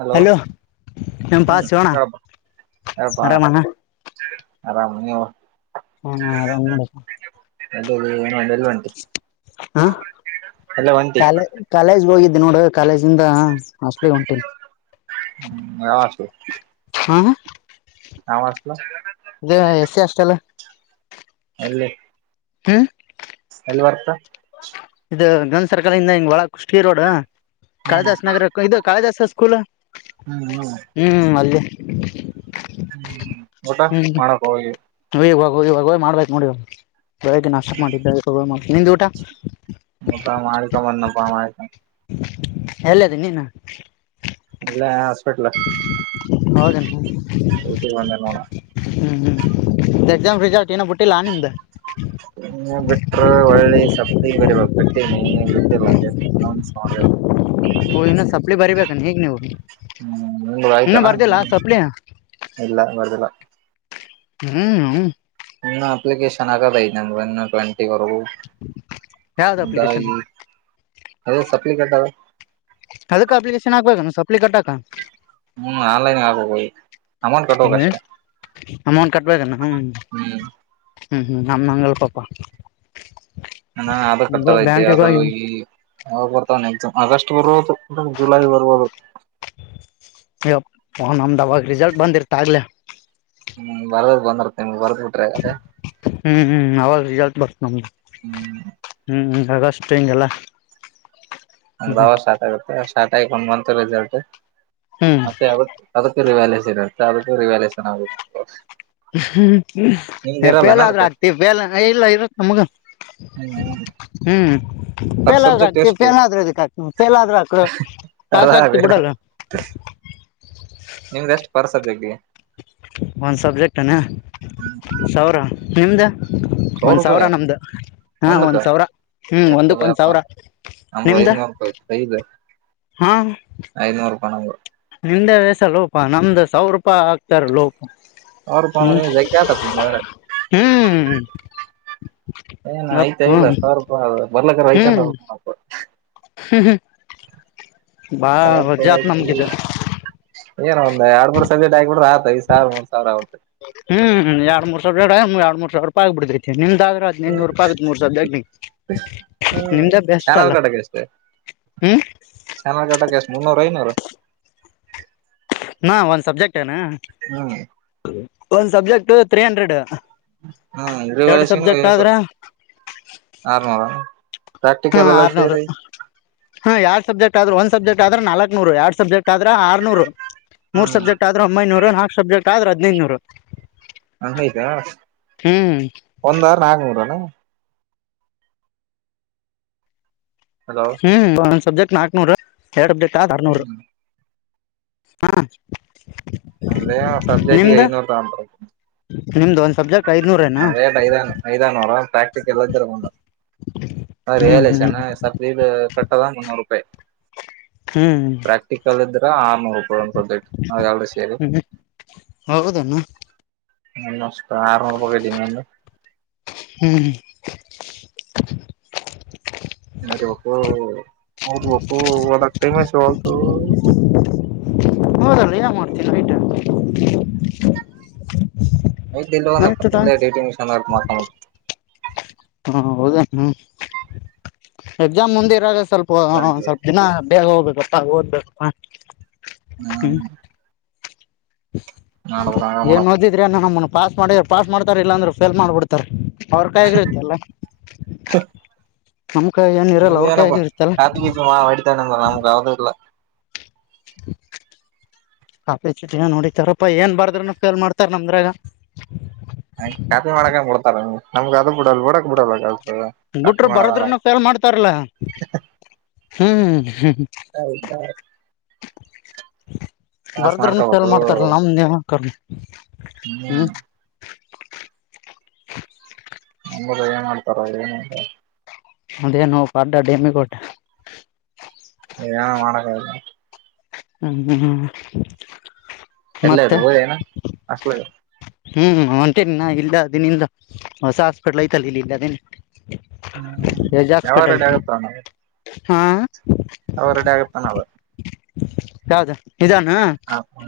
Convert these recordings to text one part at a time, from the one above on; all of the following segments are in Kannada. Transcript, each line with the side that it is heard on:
right: ಹಲೋ
left: ನಮ್ ಪಾ
right: ಹ್ಮ್
left: ಶಿವಣ
right: ಹೇಳಪ್ಪಾ ಹೇಳಪ್ಪಾ
left: ಆರಾಮಣ
right: ಆರಾಮ ನೀ ಅವ
left: ಹಾ ಆರಾಮ್ ನೋಡ
right: ಅ ಏನು ಅಲ್ಲ ಒಂಟರಿ
left: ಹಾ
right: ಒಂಟಿ
left: ಕಾಲ ಕಾಲೇಜ್ಗೆ ಹೋಗಿದ್ದಿ ನೋಡು ಕಾಲೇಜಿಂದ ಅಸ್ಲಿ ಹೊಂಟನ್
right: ಹ್ಮ್ ಯಾವ ಸ
left: ಹ
right: ನಾಮಸ್ತ [unintelligible]
left: ಎಸ್ಸಿ ಎಸ್ಟಿ ಅಷ್ಟ ಅಲ್ಲ
right: ಅಲ್ಲೇ
left: ಹ್ಮ
right: ಎಲ್ಲ ವಾರ್ತಾ
left: ಇದು ಗಂದ್ ಸರ್ಕಲ್ ಇಂದ ಹಿಂಗ್ ಒಳ ಕುಷಿ ರೋಡ್
right: ಹ್ಮ್
left: ಕಳದಾಸ ನಗರ ಕ ಇದು ಕಾಳಿದಾಸಾ ಸ್ಕೂಲ್
right: ಹು ಹಲೋ ಬೈ.
left: ಹು ಹು ಅಲ್ಲಿ
right: ಹು ಊಟಾ ಮಾಡಕ್ ಹೋಗಿ
left: ನೀವಾಗ ಇವಾಗ ಹೋಗಿ ಮಾಡ್ಬೇಕ್ ನೋಡಿವ ಬೆಳಗ್ಗೆ ನಾಷ್ಟ ಮಾಡಿದ್ದ ನಿಂದ್ ಊಟ
right: ಊಟಾ ಮಾಡಕೊಂಡ ಬನ್ನಪಾ ಮಾರಾಯ
left: ಎಲ್ಲದಿ ನೀನು
right: ಇಲ್ಲ ಹಾಸ್ಪಿಟಲ್ [unintelligible]
left: ಹೌದನಡ್ರಿ.
right: ಇಗ ಬಂದ್ರ ನೋಡ.
left: ಹ್ಮ್ ಹ್ಮ್ ಎಕ್ಸಾಮ್ ರಿಸಲ್ಟ್ ಇನ್ನು ಬಿಟ್ಟಿಲ್ಲಾ ನಿಮ್ದ
right: ನೀ ಬಿಟ್ರ ವಳ್ಳಿ ಸಪನಿ ಬಡೀಬೇಕು ಕಟ್ಟೇನಿ ಬಿಟ್ಟಿಲ್ಲಾ. ಅನೌನ್ಸ್ ಮಾಡಬೇಕು.
left: ಓ ಇನ ಸಪ್ಲಿ ಬರಿಬೇಕನ ಈಗ್ ನೀವು
right: ಹ್ಮ್ ಮೊಲ
left: ಇನ್ನು
right: ಆಯ್ತಲ್ಲ
left: ಬರ್ದಿಲ್ಲ
right: ಮೊನ್ನೆ
left: ಸಪ್ಲಿ
right: ಇಲ್ಲ ಬರ್ದಿಲ್ಲ
left: ಹ್ಹು
right: ಇನ್ನು ಅಪ್ಲಿಕೇಶನ್ ಆಗದ ಐತಿ ಇನ್ನು ಟ್ವೆಂಟಿವರೆಗೂ.
left: ಯಾವ್ದ್ ಅಪ್ಲಿಕೇಶನ್
right: ದಾಯ ಅ ಸಪ್ಲಿ ಕತಾವ.
left: ಅದಕ್ಕ ಅಪ್ಲಿಕೇಶನ್ ಹಾಕ್ಬೇಕ ಸಪ್ಲ ಕಟ್ಟಾಕ.
right: ಹು ಆನ್ಲೈನ್ಗೆ ಹಾಕಬೇಕಾಗೇತಿ ಅಮೌಂಟ್ ಕಟ್ಟಕ್ ಅಷ್ಟೆ.
left: ಅಮೌಂಟ್ ಕಟ್ಬೇಕಣ ಹು.
right: ಹ್ಮ್
left: ಹು ಹು ನಮ್ಮ ಮಂಗಳ ಪಾಪಾ.
right: ಹಣಾ ಅದು ಕಟ್ಟದೈತೆ ಹಾಗ ಈ ಅವಾವಗ ಬರ್ತಾವಣೆ ಎಕ್ಸಾಮ್ ಆಗಸ್ಟ್ ಬರ್ಬೋದು ಜುಲೈ ಬರ್ಬಹದು.
left: ಎಪ್ಪಾ ನಮ್ದ ಅವಾಗ ರಿಸಲ್ಟ್ ಬಂದಿರ್ತ ಆಗ್ಲೇ.
right: ಹ್ಮ್ ಬರ್ದ ಬಂದರ್ತೆ ನಿಮ್ ಬರ್ದ್ ಬಿಟ್ಟಿರೆ ಅದೇ.
left: ಹು ಹು ಅವಾಗ ರೀಜಲ್ಟ್ ಬರ್ತ ನಮದು.
right: ಹ್ಮ್
left: ಹು ಅಗಷ್ಟು ಹಿಂಗೆಲ್ಲಾ.
right: ಬಾಳ ವಷಾ ಸ್ಟಾರ್ಟ್ ಆಗುತ್ತೆ ಸ್ಟಾರ್ಟ್ ಆಯಕ್ ಒಂದ್ ಮಂತ್ ರಿಸಲ್ಟ್
left: ಹ್ಮ್
right: ಮತ್ತೆ ಆ ಅದಕ್ಕೆ ರಿವ್ಯಾಲಿವೇಶನ್ ಅಂತ ರಿವ್ಯಾಲಿವೇಶನ್ ಆಗಬೇಕು.
left: ಹು ಹ್ಹು ಹೆ ಫೇಲ್ ಆದ್ರೂ
right: ಅದಕ್ಕೆ
left: ಆಗ್ತಿ ಫೇಲ್ ಇಲ್ಲ ಇರತ್ ನಮ್ಗ.
right: ಹು ಹು
left: ಹ್ಮ್ ಫೇಲಾದ್ರ ಹಾಕ್ತಿವಿ ಫೇಲದ್ರ ಎದಿಕ್ ಹಾಕ್ತಿ ಫೇಲದ್ರ ಹಾಕು.
right: ಅದ
left: ಪಾಸ್ ಆಗ್ತಿ
right: ಬೇಡ
left: ಬಿಡಲ್ಲ.
right: ನಿಮ್ದ ಎಷ್ಟು ಪರಸದ ದೈತಿ
left: ಒಂದ್ ಸಬ್ಜೆಕ್ಟ್ನ
right: ಹ್ಮ್
left: ಸಾವಿರ ನಿಮ್ದ ಒಂದ್ ಸಾವಿರ ನಮ್ದು ಹಾ
right: ಒಂದಕ್ಕ
left: ಒಂದ್ ಸಾವಿರ. ಹ
right: ಎತ್ತ
left: ಒಂದಕ್ಕ ಒಂದ್
right: ಬಯಪ್ಪ
left: ಸಾವಿರ
right: ನಮ್ದು
left: ನಿಮ್ದ
right: ಐನೂರು ರೂಪಾಯಿ
left: ಹಾ
right: ಐದನೂರೂಪಾಯಿ ನಮ್ಮದು.
left: ನಿಂದೆ ವಸಲೋಪಾ ನಮ್ದ ಸಾವಿರ ರೂಪಾಯಿ. ತ್ತಾರ್ಲೊಪಾ
right: ಸಾವಿರ ರೂಪಾಯಿ
left: ಹು
right: ಅಂದ್ರೆ ಜಗ್ಗಿ ಆತಪ್ಪ
left: ಹ್ಹು.
right: ಏನ್ ಅಯ್ತ ಇಲ್ಲ ಸಾವರೂಪ ಬರ್ಲಕರ್ ವೈಕೊಂಡ ಹೋಗ್.
left: ಹ್ಮ ಹ
right: ತಪತಿ.
left: ನಮ್ಗಿದು
right: ಏನ ಒಂದ ಎರಡ್ ಮೂರು ಸಬ್ಜಕ್ಟ್ ಆಗಿಬ ಬಿಟ್ರ ಆತ ಐದ ಸಾವಿರ ಮೂರ್ ಸಾವಿರ ಆಗುತ್ತೆ.
left: ಹು ಎಡ್ ಮೂರ್ ಸಾವಿರ ಎರಡ್ ಮೂ ಸಾವಿರ ರೂಪಾಯ ಆಗ್ಬ ಬಿಡ್ರೈಐತಿ ನಿಮ್ದಾದ್ರ. ಇ ನೂರು ರೂಪಾಯ ಆಗತ್ ಮೂರ್ ಸಬ್ಜೆಕ್ಟ್
right: ಹ್ಮ್
left: ನಿಮ್ದ ಬೆಸ್
right: ಚಾನಲ್
left: ಅಲ್ಲ ಹ್ಮ
right: ಚಾನ ಕಟ ಕೆ ಮುನ್ನೋ ರ ನೋ
left: ಹಾ ಒಂದ್ ಸಬ್ಜೆಕ್ಟ್ ಏನಾ
right: ಹ್ಮ್
left: ಒಂದ್ ಸಬ್ಜೆಕ್ಟ್ ತ್ರೀ ಹಂಡ್ರೆಡ್
right: ಹಾ ಇರ
left: ಎರಡು
right: ವರಷ
left: ಸಬ್ಜೆಕ್ಟ್
right: ವಸ
left: ಆದ್ರ
right: ಆರ್ಮಲ ಪ್ರಾಕ್ಟಿಕಲ್ ಎಲ್ಲ ಸೇರಿ
left: ಹ್ಮ ಎಾರ್ಡ್ ಸಬ್ಜೆಟ್ ಆದ್ರ ಒ ಸಬ್ಜೆಟ್ ಆದ್ರ ನಾಲ್ಕರುರಡ್ ಸಬ್ಜೆಕ್ಟ್ ಆದ್ರ ಆರ್ನೂರು ಮೂರ್
right: ಹ್ಮ್
left: ಸಬ್ಜೆಕ್ಟ್ ಆದ್ರೂ ಒಮ್ಮೈನೂರು ನಾಕ್ ಸಬ್ಜೆಕ್ಟ್ ಆದ್ರರು ಹದನೈದುನೂರು
right: ಹ ಆಯ್ತಾ ಒಂದಾರ ನಾಗನೂರನಾ ಹಲೋ
left: ಹ್ಮ ಒಂದ ಸಬ್ಜೆಕ್ಟ್ ನಾಕ್ನೂರು ಎರಡ್ ಸಬ್ಜೆಕ್ಟ್ ಆದ ಆರ್ನೂ
right: ಹ್ಮ್
left: ಹಾ
right: ಅಂದದೇ ಸಬ್ಜೆಕ್ಟ್ಗೆ
left: ನಿಮ್ದ
right: ಐನೂರ ತಂತ್
left: ನಿಮ್ದು ಒಂದ್ ಸಬ್ಜೆಕ್ಟ್ ಐದ್ನೂರೇನಾ
right: ರೇಟ್ ಐದಾನು ಐದಾನೂರ ಪ್ರಾಕ್ಟಕ್ ಎಲ್ಲೊಂಡಾಲ
left: ಹ್ಮ್ ಹ್ಮ್
right: ಚೆ ವೀ ಕಟ್ಟದಾ ಮುನ್ನೂರು ರೂಪಾಯಿ
left: ಹ್ಮ್
right: ಕ್ಟಿಕಲ್ ಇದ್ರ ಆಮ ಒ ಪ್ರೊಜೆಕ್ಟ್ ನಲ್ರೂ ಸೇರಿ
left: ಹ್ಮ್ ಹೌದೇನು
right: ಹ ನಮಸ್ ಸ ಹೋಗದಿನನು
left: ಹ್ಮ್
right: ಮ ಒಪು ಬಪ್ಪು ಒದಕ್ ಟೈಮಸ್ ಹು
left: ಹೌದಲ್ಲ ಯನ್ ಮಾಡ್ತೀನ ಆಯತಾ
right: ಐ ಇ
left: ಟೈಮ್
right: ಇಲ್ಲ ಟಿಂಗಷನ್ತ
left: ಹ್ಮ ಹೌದೇ ಹ್ಮ್ ಎಕ್ಸಾಮ್ ಮುಂದೆ ಇರಾಗ ಸ್ವಲ್ಪ
right: ಬೆಳಿಗ್ಗೆ
left: ಸ್ವಲ್ಪ ದಿನ ಬೇ ಹೋಗಬೇಕಪ್ಪಾ ಓದ್ಬೇಕ
right: ಹ್ಮ ಮಾಡ್ಬೇಕು ಹಂಗ
left: ಏನ್
right: ಮಾಡಕ್
left: ಓದಿದ್ರಿ ನಮ್ಮ ಪಾಸ್ ಮಾಡಿದ ಪಾಸ್ ಮಾಡ್ತಾರ ಇಲ್ಲಾಂದ್ರೆ ಫೇಲ್ ಮಾಡ್ಬಿಡ್ತಾರ ಅವ್ರ ಕಾಯಗಿತ್ತಲ್ಲ ನಮ್ಕಾಯ ಏನಿ ಇರಲ್ಲ ಅವ್ರ ಕಾಯ ಆಗಿ ಇತ್ತಲ್ಲ
right: ವಡಿತಣಂದ ನಮಾವದು ಇಲ್ಲ
left: ಕಫೀಚ್ಚು ದಿನ ನೋಡಿತಾರಪ್ಪ ಏನ್ ಬಾರ್ರನಫೇಲ್ ಮಾಡ್ತಾರ್ ನಮ್ದಗ
right: ಹ ಖಾತೆ ಮಾಡಕ್ ಬಿಡ್ತಾರ ನಮ್ಗ್ ಅದು ಬಿಡಲ್ ಬಿಡಕ್ ಬಿಡಲ್ ಬಿ
left: ಬಿಟರು ಬರೋದ್ರನು ಫೇಲ್ ಮಾಡ್ತಾರಲ್ಲ ಹ್ಮ್ ಹ್ಮ್
right: ಹೌದಾತ ಕಾಸ್
left: ಬರದ್ರನುಫೇಲ್
right: ಮಾಡ್ಕೋಬೇಕು
left: ಮಾಡ್ತಾರಲ್ಲ ನಮ್ದ ನೇಮಕ
right: ಹ್ಮ್ ಹದ ಏನ್ ಮಾಡ್ತಾರ ಏನ್ ಮಾಡ್
left: ಅಂದೇನು ಪಡ್ಡ ಡಿಮ್ಮಿ ಕೊಟ್ಟ
right: ಏನ ಮಾಡಕ್ಕಲ್ಲ
left: ಹ್ಮ್ ಹ್ಮ ಹ್ಮ
right: ಎಲ್ಲ ಇ ಹೋಗ ಏನ ಅಷ್ಟ
left: ಹ್ಮ್ ಒಂತೇನಿ ನಾ ಇಲ್ಲದಿನಿಂದ ಹೊಸ ಹಾಸ್ಪಿಟ್ಲ್ ಐ್ತಲ್ಲ ಇಲ್ಲಿ ಇಲ್ಲದ
right: ಹ್ಮ್
left: ಎಜ
right: ಯಾವಾಗ
left: ಹಾಸ್ಪಿಟಲ್
right: ರೆಡಿ ಆಗುತ್ತಾನ
left: ಹಾ.
right: ಅವರುಡೆ ರೆಡಿ ಆಗತನಾವ
left: ಯಾವದು ಇದಾನ.
right: ಹ ಹ್ಮ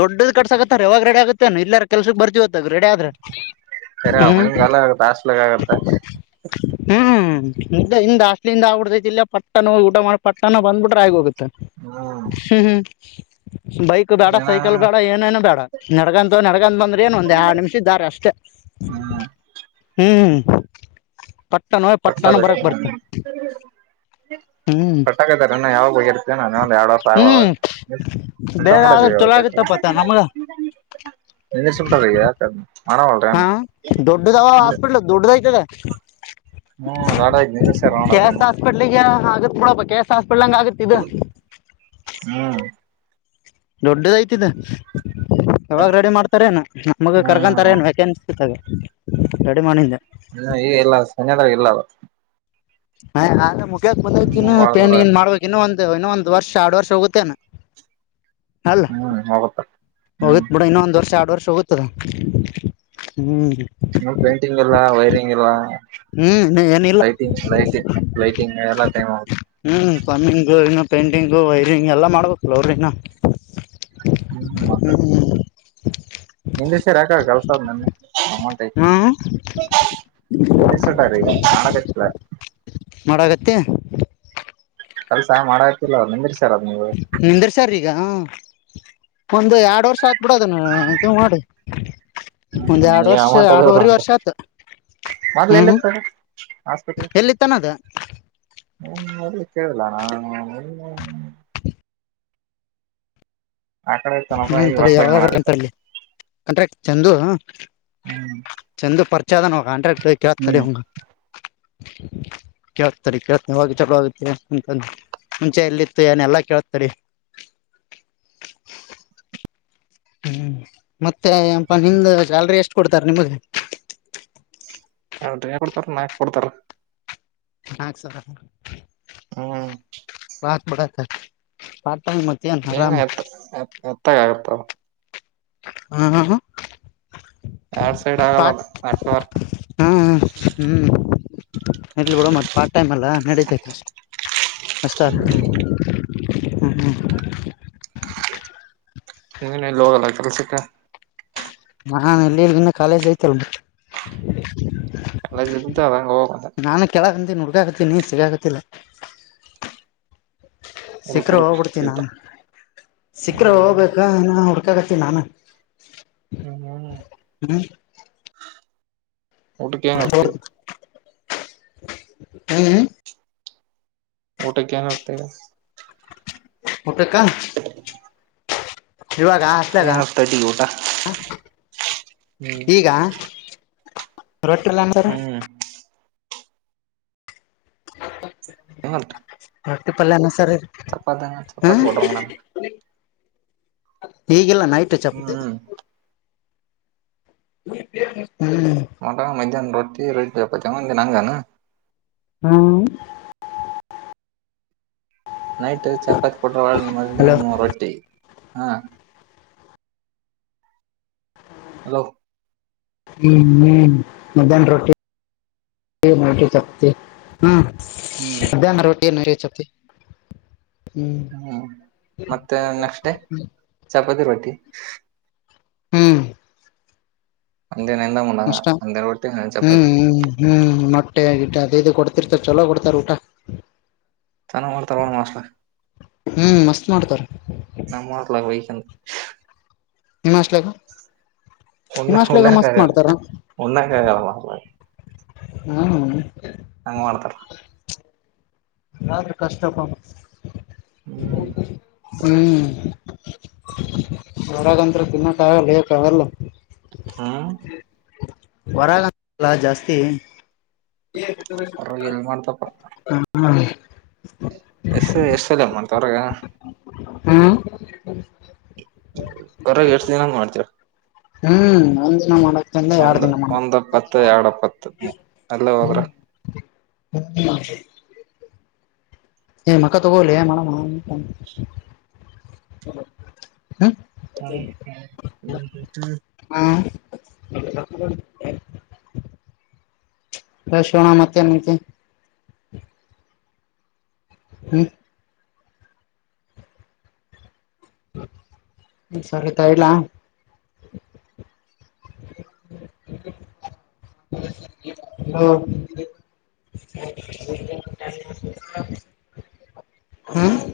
left: ದೊಡ್ಡದ ಕಟ್ಟಸ್ಕತರ ಯವಾಗ ರೆಡಿ ಆಗುತ್ತೆ ಇಲ್ಲಾರ ಕೆಲ್ಸಕ್ಕೆ ಬರ್ತಿವತ್ತುಾಗ ರೆಡಿ ಆದ್ರೆ.
right: ಸರಿ ಅವನಿಗೆ ಕಲ್ಲ ಆುತ್ತೆ ಆಸ್ಲಗಾಗತ್ತ.
left: ಹ್ಮ್ ಹಿಂದ ಅಸ್ಲಿಂದ ಆಗ್ಬ ಬಿಡತೈತಿಲ್ಲ ಪಟ್ಟನ ಊಟ ಮಾಡಿ ಪಟ್ಟನ ಬಂದ್ಬಿಟ್ರೆ ಆಗ ಹೋಗತಿ.
right: ಹ್ಮ್
left: ಹ್ಮ್ ಹ್ಮ್ ಬೈಕ್. ಬೇಡ
right: ಏನೇನ
left: ಸೈಕಲ್ ಬೇಡ ಏನೇನು ಬೇಡ ನಡ್ಗಂತ ನಡ್ಗಂತ ಬಂದ್ರ ಏನ್ ಒಂದ ಎರಡ್ ನಿಮಿಷ ಇದ್ದಾರೆ ಅಷ್ಟೇ.
right: ಹ್ಮ್
left: ಹ್ಮ್ ಪಟ್ಟಾನ ಪಟ್ಟಾನ ಬರಕ್ ಬರ್ತ.
right: ಹ್ಮ್............
left: ಹ್ಮ್
right: ಕಟಾಕತಾರಣ ಯಾವಾಗ ಹೊಯದು. ಸಾವ
left: ಹ್ಮ್
right: ತ [inaudible]
left: ಬೇಗ ಆದ್ರ ಚಲೋ
right: ಎ
left: ಆಗತ್ತಪ್ಪತ್ತ ನಮಗ
right: ಚ ಬಿ್ರ ಮಣ ವಳ್ಳರ [inaudible]
left: ದೊಡ್ಡದ ಆಯತ ಅದು.
right: ಹ್ಮ್ ರಾಡ ಆಕಿ ನಿಂದರ್ ಸರ ನೋಡ ಅದ್ನ್.
left: ಪಡ್ಗೆಾ ಅಗ ತೋಡಾ ಕಸಸ್ಡಗಾಗ ಅಸ್ಪತ್ರ ಆಗತಾ
right: ಹ್ಮ
left: ದೊಡ್ಡದಾಯ್ತಿ ಇದ. ಯಾವಾಗ ರೆಡಿ ಮಾಡ್ತಾರ ಏನು ಮಗ ಕರ್ಕೊಂತಾರೆ
right: ಹ್ಮ್
left: ಏನು ವ್ಯಾಕೆತ್ತಾ ಅದ. ರಡಿ ಮಾಡಿದ್ದೆ-
right: ಹ್ಮ ಈಗ ಇಲ್ಲ ಸನಯದ್ರಗ ಇಲ್ಲ ಅದ್.
left: ಹ್ ಆದ್ರೆ ಮುಗ್ಯಾಕ್
right: ಹ್ಮ್
left: ಬಂದಕನು
right: ಬಾಳ
left: ಪೇಂಟ್
right: ದೂರ
left: ಗಿಂಟ ನ್ ಮಾಡಬೇಕ. ಇನ್ನು ಒಂದು ಇನ್ನೊಂದ್ ವರ್ಷ ಎರೆಡು ವರ್ಷ ಹೋಗುತ್ತೇನ ಅಲ್ಲ
right: ಆಗುತ್ತ
left: ಹೋಗತ್ ಬಿಡ ಇನ್ನೊಂದ್ ವರ್ಷ ಆರಡ್ ವರ್ಷ ಹೋಗುತ್ತದಾ ಹ್ಮ್
right: ಇ ಪೇಂಟಿಂಗ್ ಇಲ್ಲ ವೈರಿಂಗ್ ಇಲ್ಲ
left: ಹ್ಮ್ ಏನಿಲ್ಲ
right: ಲೈಟಿಂಗ್ ಲೈಟ್ ಲೈಟಿಂಗ್ ಎಲ್ಲ ಟೈಮ್
left: ಹ್ಮ್ ಪ್ಲಮ್ಮಿಂಗು ಇನ್ನು ಪೇಂಟಿಂಗು ವೈರಿಂಗ್ ಎಲ್ಲಾ ಮಾಡ್ಬೇಕು ಅವರಾ ಇನ್ನ..
right: ಹ್ಮ್ ಮತ್ತ
left: ಹ್ಮ್
right: ಹಿಂದ ಸರಿ ಯಾಕ ಕಲ್ಸದ್ ನನ್ನ ಅಮೌಂಟ್.
left: ಹಾ
right: ನೀನ್ನು ನಿಷ್ಟಟ ರೀ ಮಾಡಕತ್ತಿಯಲಾ. -
left: ಮಾಡಾಗತ್ತೆ
right: ಕೆಲ್ಸ ಮಾಡಾಕ್ತಿವ ಅವ ನಿಂದಿರ್ಸರ್ ಅದು ನೀವು
left: ನಿಂದ್ರಸರ್ ಈಗ ಒಂದು ಎರಡ್ ವರ್ಷ ಆತ್ಬಿಡದ ಮಾಡ ಇದು ಮಾಡಿ. ಒಂದ
right: ಹ್ಮ್
left: ಎರಡು
right: ಈ
left: ವರ್ಷ
right: ಅಮೌಂಟ್ ಅದವ್ರ
left: ಆಡುವರೆ
right: ಅಂತ
left: ವರ್ಷ ಆತ
right: ಮೊದ್ಲು
left: ಹ್ಮ್
right: ಎಲ್ಲಿತ್ತ
left: ಎಲ್ಲಿತನದ
right: ಹ ಕಲ್ಲ [inaudible] ಅಕಡೆ.
left: ಹ್ಮ ಯಾವಾಗ ಅಂತಲ್ಲಿ ಕಂಟ್ರೆಕ್ಟ್ ಚಂದು.
right: ಹ್ಮ್
left: ಒಂದು ಪರ್ಚ ಕಾಂಟ್ರಾಕಟ್ ಕೇಳತಾನಿ ತಡಿ ಅವನ್.
right: ಹಾ [unintelligible]
left: ಕೇಳ್ತರಿ ಕೇಳ್ತ ಹೋಗಿ ಚಲ ಆಗುತ್ತೆ ಅಂತಂದು ಮುಂಚೆ ಎಲ್ಲಿತ್ತು ಏನೆ ಎಲ್ಲಾ ಕೇಳ್ತನ ತಡಿ. ಹ್ಮ್ ಮತ್ತೆ ಅಪ ನಿಮ ಸ್ಯಾಲ್ರಿ ಎಷ್ಟು ಕೊಡ್ತಾರೆ ನಿಮಗ.
right: ಹ್ರೇ ಕೊಡ್ತಾರ ನಾಕ್ ಕೊಡ್ತಾರ-
left: ಹಕ್ಸರ [unintelligible]
right: ಹ್ಮ್ [unintelligible]
left: ಸಾತ್ ಬಡತ ಸಾತ ಮ [unintelligible]
right: ಏನ್ ಎತ್ತ ಎತ್ತಾಗ ಆಗತಾವ [unintelligible]
left: ಹಾ ಹಾ ಹ [unintelligible]
right: ಎರಡ್ ಸೈಡ್
left: ಪಾರ್ಟ್
right: ಆಗಲ್ಲದು ನೆಟ್ವರ್ಕ್
left: ಹಾ ಹಾ ಹ್ಮ್ ಇಡ್ಲಿ ಬಿಡೋ ಮತ್ತೆ ಪಾರ್ಟ್ ಟೈಮ್ ಅಲ್ಲ ನಡೆತೈತೇ ಅಷ್ಟು ಅಷ್ಟಾರ
right: ಹ್ಮ್
left: ಹಾ ಹಾ ಹ
right: ಹ ಎಲ್ಲಿ ಹೋಗಲ್ಲಸ
left: ನಾನು ಎಲ್ಲಿಲ್ಲಿ ಇನ್ನ ಕಾಲೇಜ್ ಐತೆಲ್
right: ಎಲ್ಲ ಜ್ದ ಅದಗೆ ಹೋಗಂತ
left: ನಾನು ಕೇಳಕ ಅಂತ ಹುಡುಗ ಆಕತ್ತತಿ ನೀನ್ ಸಿಗಕತ್ತಲ್ಲ
right: ಹುಡುಕ್
left: ಸಿಖರೆ
right: ಹುಡುಕ್
left: ಹೋಗ್ಬಿಡ್ತ ನಾನು
right: ಸಿಗ್ತಾವ
left: ಸಿಕ್ಕರೆ
right: ಹ್ಮ್
left: ಹೋಗ್ಬೇಕ ನ ಹಡ್ ಗತಿ ನಾನ
right: ಹ್ಮ್ ಊಟಕ್ಕೆ ಏನ್ ಇರ್ತಿ
left: ಹ್ಮ್
right: ಊಟ ಕನ್ ಅರ್ತಗ
left: ಊಟಕ್ಕ ಇವಾಗ ಹಸಾಗ
right: ಏನ್ ತಡ್ಡಿ ಊಟ ಹ್ಮ್
left: ಈಗ ರೋಟ್ರಲ್ಲ ಅಂತರ
right: ಹ್ಮ್ ಎಲ್ತ್
left: ರೊಟ್ಟಿ ಪಲ್ಯ ಅನ್ನ ಸಾರು
right: ಚಪ್ಪಾತ ಚಪ್ಪಾತ್ ಕೊಡೋ ನ
left: ಹಿಗಿಲ್ಲ ನೈಟ್ ಚಪತಿ
right: ಹ್ಮ್
left: ಹ್ಮ
right: ಮೊಟಾ ಮಧ್ಯಾಹ್ ರಟ್ಟಿ ರೊ ಒಂದಿನಂಗಾನ
left: ಹ್ಮ್
right: ನೈಟ್ ಚಪಾತಿ ಕೊಟ್ರ ಒ.
left: ಹಲೋ
right: ಮದ್ನ ರೊಟ್ಟಿ ಹಾ ಹಲೋ
left: ಹ್ಮ್ ಮಧ್ಯಾಹ್ನ ರೊಟ್ಟಿ ರಟಿ ತತಿ ಹ್ಮ್
right: ಹ್ಮ್
left: ಅದ್ಯಾಂಗ ರೊಟ್ಟಿ ಏನ್ನು ಇ ಚಪತಿ
right: ಹ್ಮ್ ಮತ್ತೆ ನೆಕ್ಸ್ಟ್ ಡೇ ಚಪಾತಿ ರೊಟಿ
left: ಹ್ಮ್
right: ಅಂದ ಒಂದ ಮಾಡಂದ
left: ಅಷ್ಟ
right: ಒಂ ದ ರೋಟ್ಟಿಂದ ಚಪಾತಿ
left: ಹ್ಮ್ ಹ್ಮ್ ಹ್ಮ್ ಮೊಟ್ಟೆ ಆಗಿ ಅದ ಇದು ಕೊಡ್ತಿರ್ತ ಚಲೋ ಕೊಡ್ತಾರ ಊಟ
right: ಚೆನ್ನ ಮಾಡ್ತಾರೆ ಒ ಮಾಸ್
left: ಹ್ಮ್ ಮಸ್ತ್ ಮಾಡ್ತಾರ
right: ನಮ್ಮ ಮಾಡಲ
left: ನಿಮ್ಮ ಹಾಸ್ಟೆಲ್ ಮಸ್ತ್ ಮಾಡ್ತಾರ
right: ಒನ್ನಾಗ
left: ಹ್ಮ್
right: ಹಂಗ್ ಮಾಡ್ತಾರ
left: ಎಲ್ಲಾದ್ರ ಕಷ್ಟಪ
right: ಹ್ಮ್
left: ಹ್ಮ್ ಹೊರಾಗಂತ ತಿನ್ನ ಕಾಗಲ್ಲ ಹ ಕಾವಲ್ಲ
right: ಹಾ
left: ವರ ಜಾಸ್ತಿ
right: ಎಲ್ಲಿ ಮಾಡ್ತಪ್ಪಾ
left: ಹಾ
right: ಎಷ್ಟ ಎಷ್ಟಲ್ಲಮ [unintelligible]
left: ಹ್ಮ್ ಹ
right: ಹೊರ ಎಶ್ಟ್ ದಿನ ಮಾಡ್ತೀರ
left: ಹ್ಮ್ ಒಂದ್ ದಿನ ಮಾಡಕ್ಿಂದ ಎರಡ್
right: ಒಂದ್
left: ದಿನ ಮಾಡ
right: ಒಂದ್ ಎಪ್ಪತ್ತು ಎರಡ್ ಎಪ್ಪತ್ತು ಎಲ್ಲ ಹೋದ್ರ
left: ಹ ಏ ಮಕ ತಗೋಲೀ ಮಡನ ಹ
right: ಹ
left: ಹ ಹ ಶೋಣ ಮತ್ತೆ ನಂತೆ ಹ್ಮ್ ಸರಿತ ಇಡ್ಲಾ
right: ಅ
left: ಹ್ಮ ಹ್ಮ